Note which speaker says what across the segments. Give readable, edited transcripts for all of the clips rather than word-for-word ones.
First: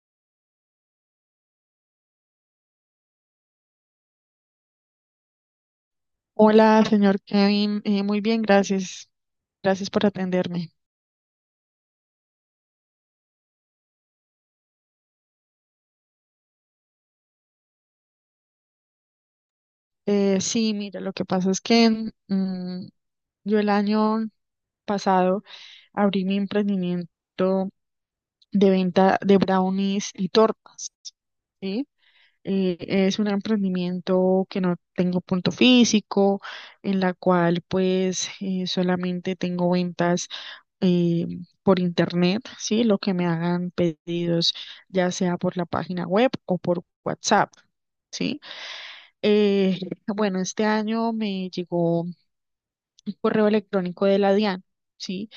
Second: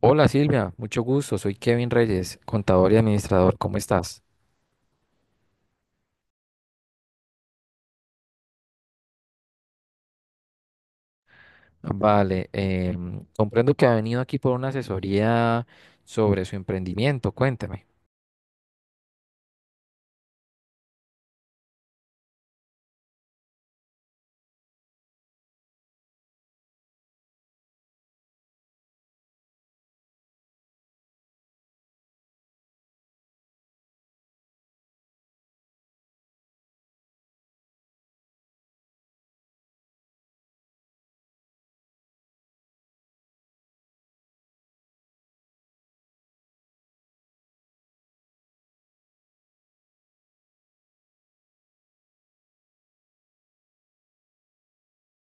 Speaker 1: Hola, Silvia, mucho gusto. Soy Kevin Reyes, contador y administrador. ¿Cómo estás?
Speaker 2: Hola, señor Kevin. Muy bien, gracias. Gracias por atenderme.
Speaker 1: Vale, comprendo que ha venido aquí por una asesoría sobre su emprendimiento. Cuénteme.
Speaker 2: Sí, mira, lo que pasa es que yo el año pasado abrí mi emprendimiento de venta de brownies y tortas, ¿sí? Eh, es un emprendimiento que no tengo punto físico, en la cual pues solamente tengo ventas eh, por internet, ¿sí? Lo que me hagan pedidos, ya sea por la página web o por WhatsApp, ¿sí? Eh, bueno, este año me llegó un correo electrónico de la DIAN, ¿sí?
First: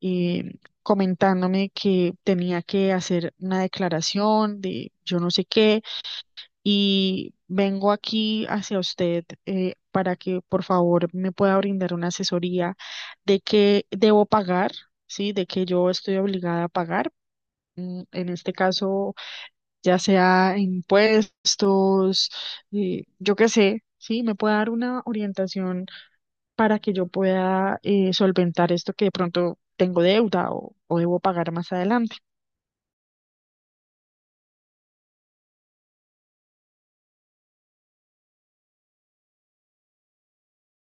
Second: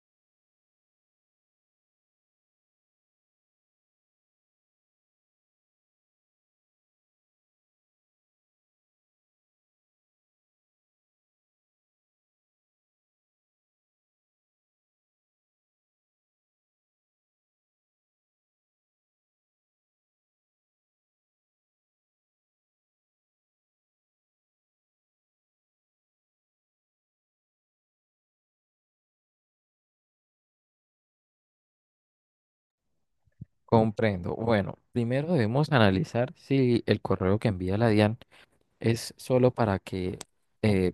Speaker 2: Eh, Comentándome que tenía que hacer una declaración de yo no sé qué y vengo aquí hacia usted para que por favor me pueda brindar una asesoría de qué debo pagar, ¿sí? De que yo estoy obligada a pagar en este caso, ya sea impuestos, yo qué sé, sí, me puede dar una orientación para que yo pueda solventar esto que de pronto tengo deuda o debo pagar más adelante.
Speaker 1: Comprendo. Bueno, primero debemos analizar si el correo que envía la DIAN es solo para que eh,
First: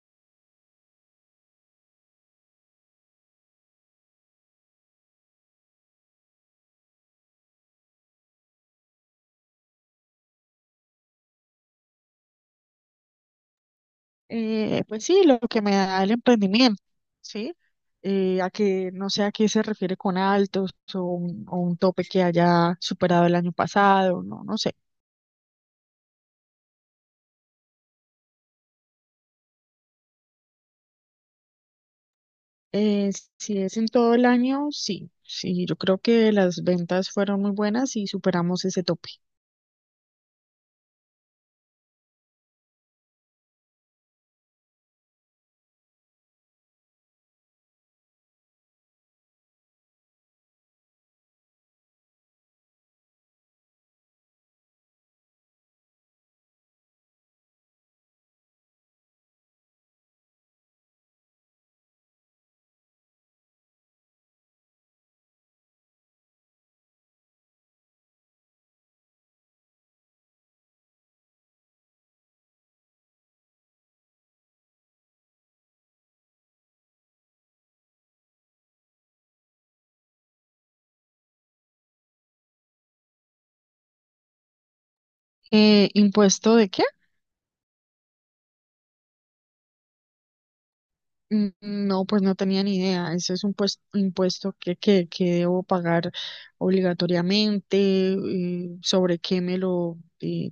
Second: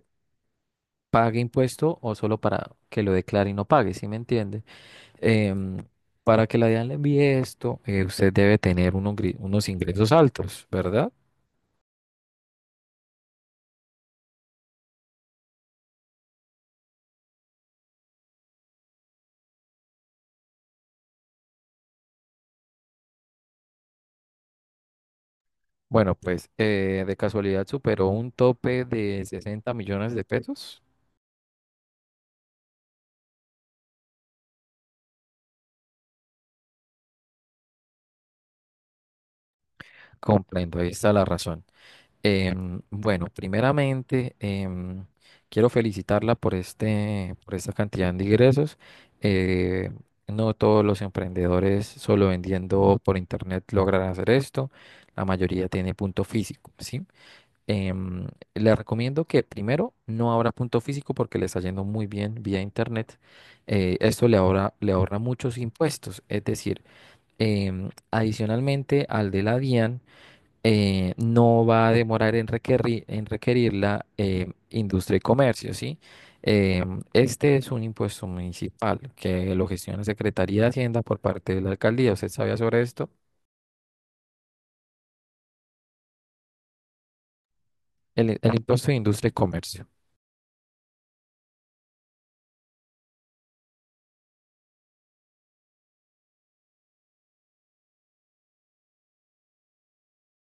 Speaker 1: pague impuesto o solo para que lo declare y no pague, ¿sí me entiende? Em, para que la DIAN le envíe esto, usted debe tener unos ingresos altos, ¿verdad?
Speaker 2: Pues sí, lo que me da el emprendimiento, ¿sí? A que no sé a qué se refiere con altos o un tope que haya superado el año pasado, no sé.
Speaker 1: Bueno, pues de casualidad superó un tope de 60 millones de pesos.
Speaker 2: Eh, si es en todo el año, sí, sí, yo creo que las ventas fueron muy buenas y superamos ese tope.
Speaker 1: Comprendo, ahí está la razón. Bueno, primeramente quiero felicitarla por por esta cantidad de ingresos. Eh, no todos los emprendedores solo vendiendo por internet logran hacer esto. La mayoría tiene punto físico, ¿sí? Em, Les recomiendo que primero no abra punto físico porque le está yendo muy bien vía internet. Esto le ahorra muchos impuestos. Es decir, adicionalmente al de la DIAN, no va a demorar en requerir, la industria y comercio, ¿sí? Este es un impuesto municipal que lo gestiona la Secretaría de Hacienda por parte de la alcaldía. ¿Usted sabía sobre esto?
Speaker 2: ¿Impuesto de qué?
Speaker 1: El impuesto de industria y comercio.
Speaker 2: No, pues no tenía ni idea. Eso es un impuesto que debo pagar obligatoriamente, sobre qué me lo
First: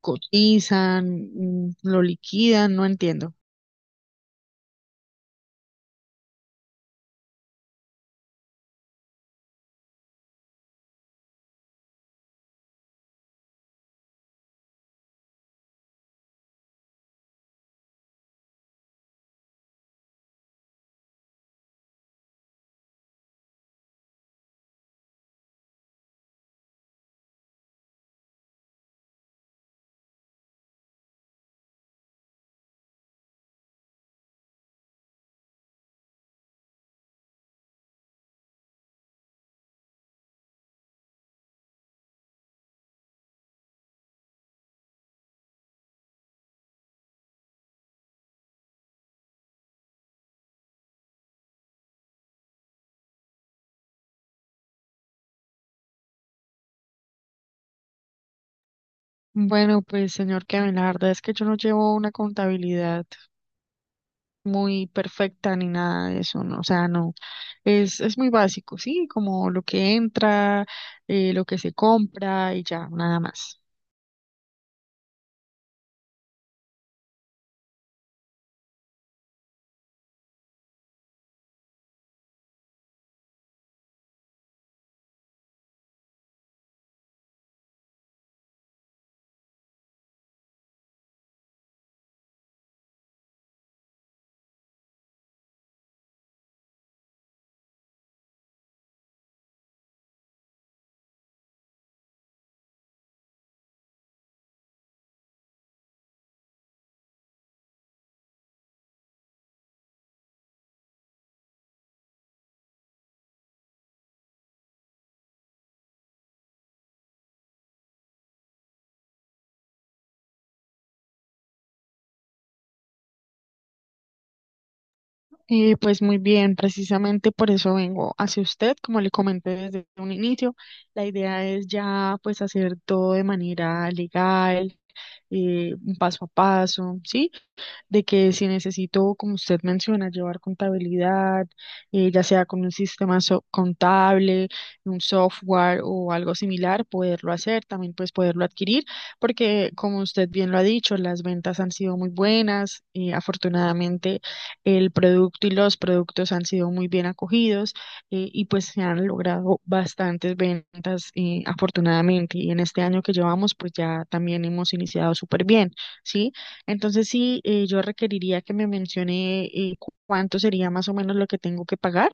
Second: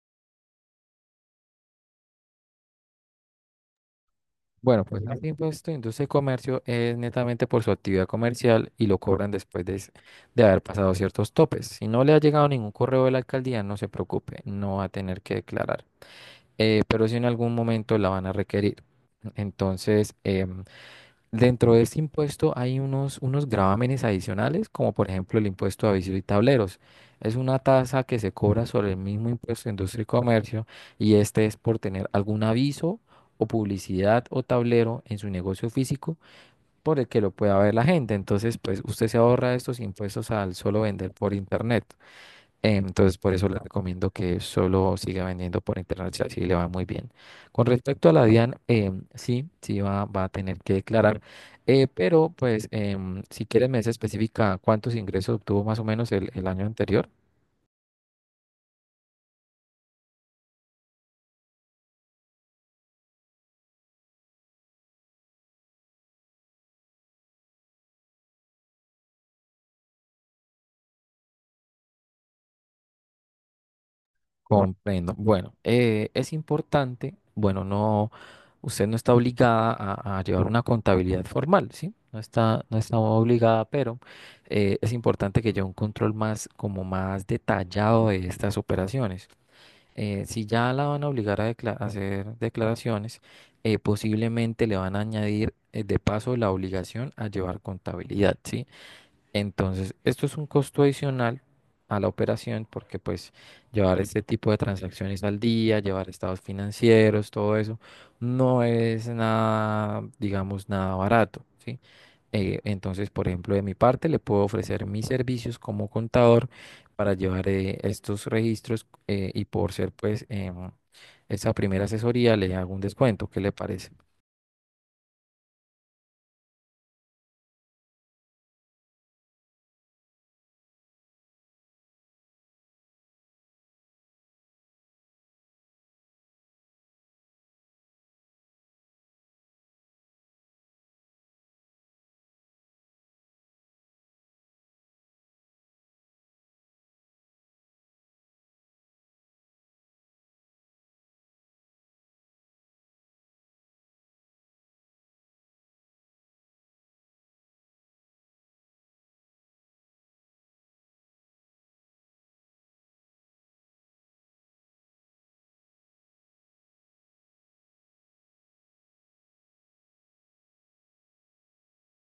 Speaker 2: cotizan, lo liquidan, no entiendo.
Speaker 1: Bueno, pues más impuesto pues, industria y comercio es netamente por su actividad comercial y lo cobran de haber pasado ciertos topes. Si no le ha llegado ningún correo de la alcaldía, no se preocupe, no va a tener que declarar. Pero si en algún momento la van a requerir. Entonces, dentro de este impuesto hay unos gravámenes adicionales, como por ejemplo el impuesto a avisos y tableros. Es una tasa que se cobra sobre el mismo impuesto de industria y comercio, y este es por tener algún aviso o publicidad o tablero en su negocio físico por el que lo pueda ver la gente. Entonces, pues usted se ahorra estos impuestos al solo vender por internet. Entonces, por eso le recomiendo que solo siga vendiendo por internet, si así le va muy bien. Con respecto a la DIAN, sí, va a tener que declarar, pero pues si quieres me dice específica cuántos ingresos obtuvo más o menos el año anterior.
Speaker 2: Bueno, pues señor Kevin, la verdad es que yo no llevo una contabilidad muy perfecta ni nada de eso, ¿no? O sea, no, es muy básico, sí, como lo que entra, lo que se compra y ya, nada más.
Speaker 1: Comprendo. Bueno, es importante, usted no está obligada a llevar una contabilidad formal, ¿sí? No está obligada, pero es importante que lleve un control más, como más detallado de estas operaciones. Si ya la van a obligar a a hacer declaraciones, posiblemente le van a añadir de paso la obligación a llevar contabilidad, ¿sí? Entonces, esto es un costo adicional a la operación, porque pues llevar este tipo de transacciones al día, llevar estados financieros, todo eso, no es nada, digamos, nada barato, ¿sí? Entonces, por ejemplo, de mi parte, le puedo ofrecer mis servicios como contador para llevar estos registros y por ser pues esa primera asesoría le hago un descuento. ¿Qué le parece?
Speaker 2: Pues muy bien, precisamente por eso vengo hacia usted, como le comenté desde un inicio, la idea es ya pues hacer todo de manera legal, un paso a paso, ¿sí? De que si necesito, como usted menciona, llevar contabilidad, ya sea con un contable, un software o algo similar, poderlo hacer, también pues poderlo adquirir, porque como usted bien lo ha dicho, las ventas han sido muy buenas, y afortunadamente el producto y los productos han sido muy bien acogidos y pues se han logrado bastantes ventas afortunadamente y en este año que llevamos pues ya también hemos iniciado súper bien, ¿sí? Entonces sí, yo requeriría que me mencione cuánto sería más o menos lo que tengo que pagar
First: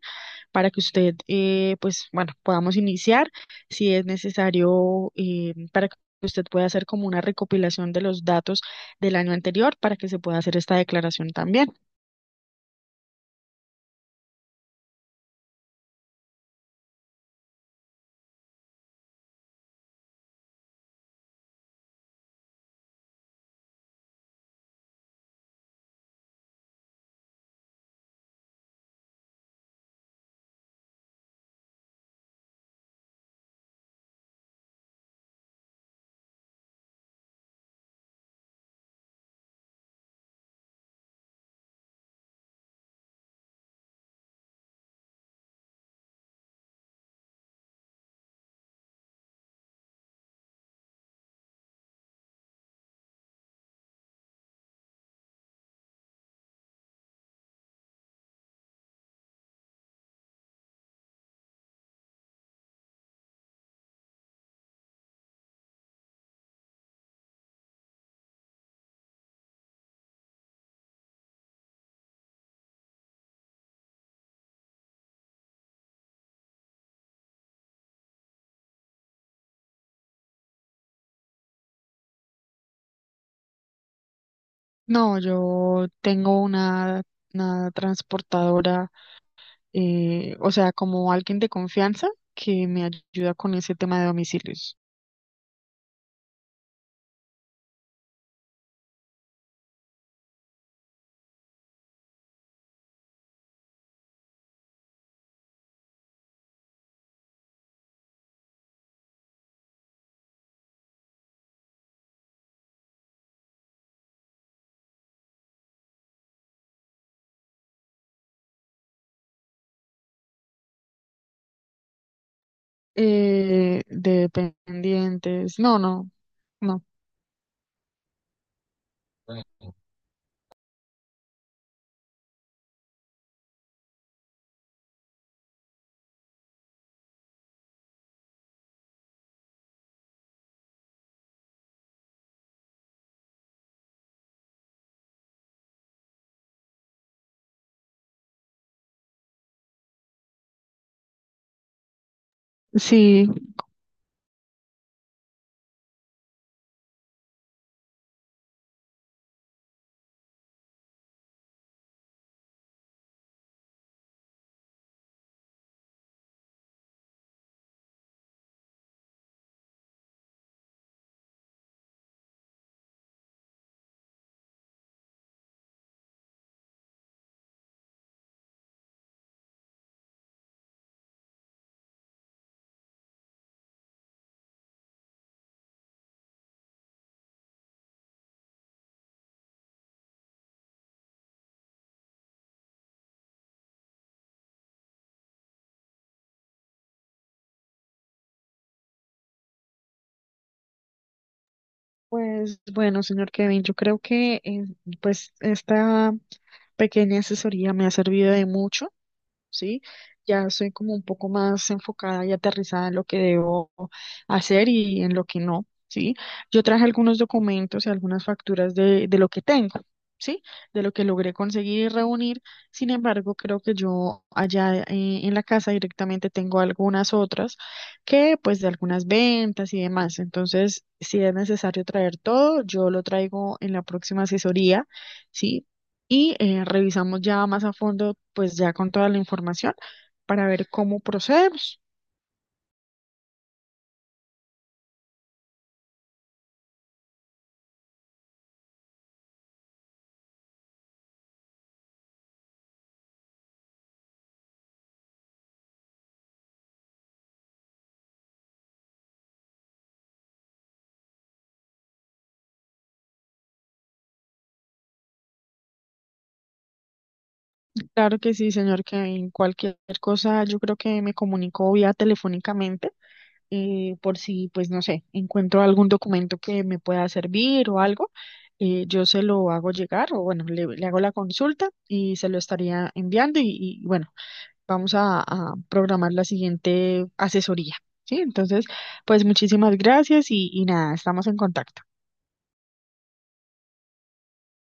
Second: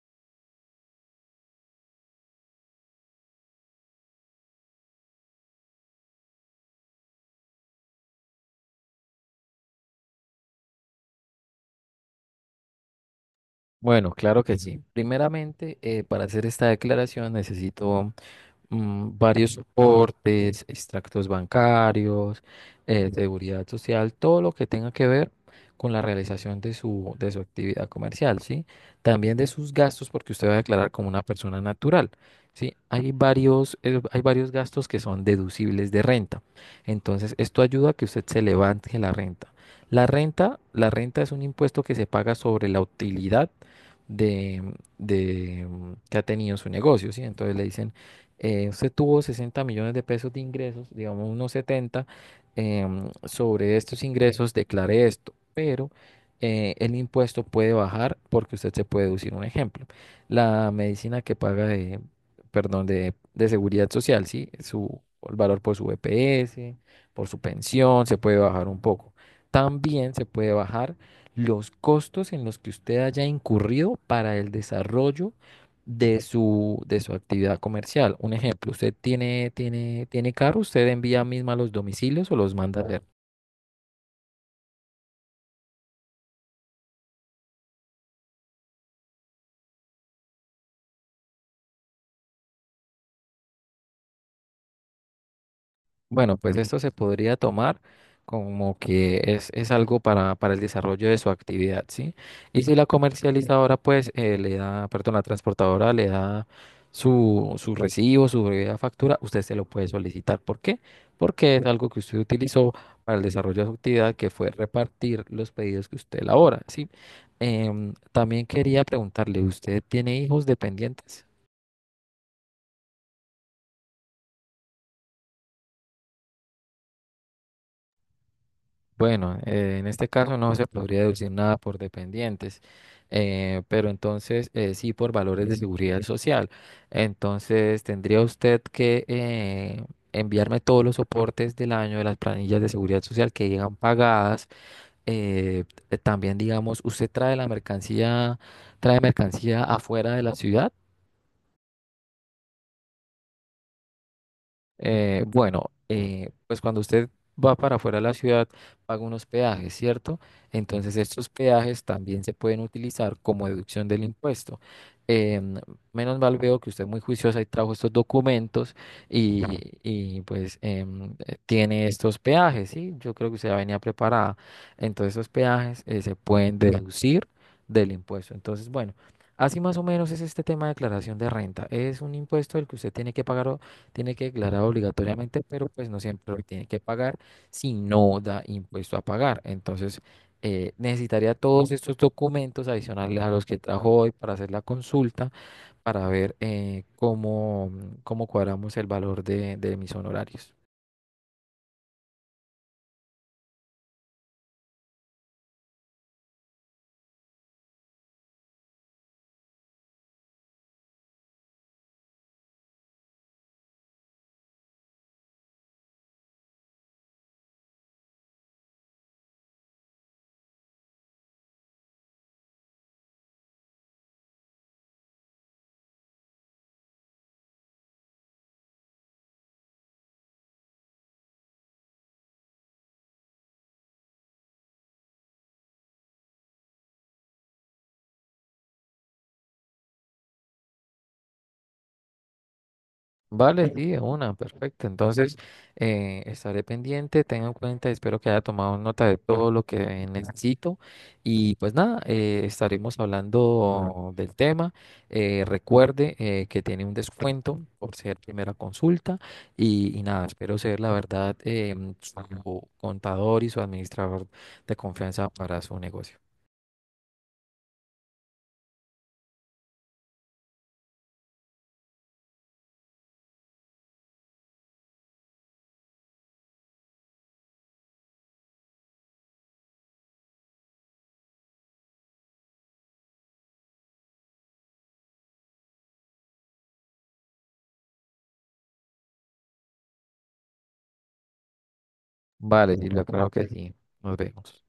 Speaker 2: para que usted, pues bueno, podamos iniciar si es necesario para que usted pueda hacer como una recopilación de los datos del año anterior para que se pueda hacer esta declaración también.
Speaker 1: Bueno, claro que sí. Primeramente, para hacer esta declaración necesito varios soportes, extractos bancarios, seguridad social, todo lo que tenga que ver con la realización de de su actividad comercial, ¿sí? También de sus gastos, porque usted va a declarar como una persona natural, ¿sí? Hay varios gastos que son deducibles de renta. Entonces, esto ayuda a que usted se levante la renta. La renta es un impuesto que se paga sobre la utilidad de, que ha tenido su negocio, ¿sí? Entonces le dicen usted tuvo 60 millones de pesos de ingresos, digamos unos 70, sobre estos ingresos declare esto, pero el impuesto puede bajar porque usted se puede deducir un ejemplo. La medicina que paga perdón, de seguridad social, ¿sí? Su, el valor por su EPS, por su pensión, se puede bajar un poco. También se puede bajar los costos en los que usted haya incurrido para el desarrollo de de su actividad comercial. Un ejemplo, usted tiene carro, usted envía misma los domicilios o los manda a hacer.
Speaker 2: No, yo tengo una transportadora, o sea, como alguien de confianza que me ayuda con ese tema de domicilios.
Speaker 1: Bueno, pues esto se podría tomar como que es algo para el desarrollo de su actividad, ¿sí? Y si la comercializadora, pues, le da, perdón, la transportadora le da su recibo, su breve factura, usted se lo puede solicitar. ¿Por qué? Porque es algo que usted utilizó para el desarrollo de su actividad, que fue repartir los pedidos que usted elabora, ¿sí? También quería preguntarle, ¿usted tiene hijos dependientes?
Speaker 2: Dependientes. No, no, no.
Speaker 1: Bueno, en este caso no se podría deducir nada por dependientes, pero entonces sí por valores de seguridad social. Entonces tendría usted que enviarme todos los soportes del año de las planillas de seguridad social que llegan pagadas. eh, también, digamos, usted trae la mercancía, trae mercancía afuera de la ciudad.
Speaker 2: Sí,
Speaker 1: Bueno, pues cuando usted va para afuera de la ciudad, paga unos peajes, ¿cierto? Entonces estos peajes también se pueden utilizar como deducción del impuesto. Em, menos mal veo que usted es muy juiciosa y trajo estos documentos y, pues tiene estos peajes, ¿sí? Yo creo que usted ya venía preparada. Entonces esos peajes se pueden deducir del impuesto. Entonces, bueno, así más o menos es este tema de declaración de renta. Es un impuesto el que usted tiene que pagar, tiene que declarar obligatoriamente, pero pues no siempre lo tiene que pagar si no da impuesto a pagar. Entonces, necesitaría todos estos documentos adicionales a los que trajo hoy para hacer la consulta, para ver cómo, cómo cuadramos el valor de mis honorarios.
Speaker 2: pues bueno, señor Kevin, yo creo que pues esta pequeña asesoría me ha servido de mucho. ¿Sí? Ya soy como un poco más enfocada y aterrizada en lo que debo hacer y en lo que no, ¿sí? Yo traje algunos documentos y algunas facturas de lo que tengo. ¿Sí? De lo que logré conseguir y reunir. Sin embargo, creo que yo allá en la casa directamente tengo algunas otras que pues de algunas ventas y demás. Entonces, si es necesario traer todo, yo lo traigo en la próxima asesoría, ¿sí? Y revisamos ya más a fondo, pues ya con toda la información para ver cómo procedemos.
Speaker 1: Vale, sí, de una, perfecto. Entonces, estaré pendiente, tengo en cuenta, espero que haya tomado nota de todo lo que necesito. Y pues nada, estaremos hablando del tema. Recuerde que tiene un descuento por ser primera consulta. Y nada, espero ser la verdad, su contador y su administrador de confianza para su negocio.
Speaker 2: Claro que sí, señor, que en cualquier cosa yo creo que me comunico vía telefónicamente por si, pues no sé, encuentro algún documento que me pueda servir o algo, yo se lo hago llegar o bueno, le hago la consulta y se lo estaría enviando bueno, a programar la siguiente asesoría, ¿sí? Entonces, pues muchísimas gracias y nada, estamos en contacto.
Speaker 1: Vale, Silvia, claro que sí. Nos vemos.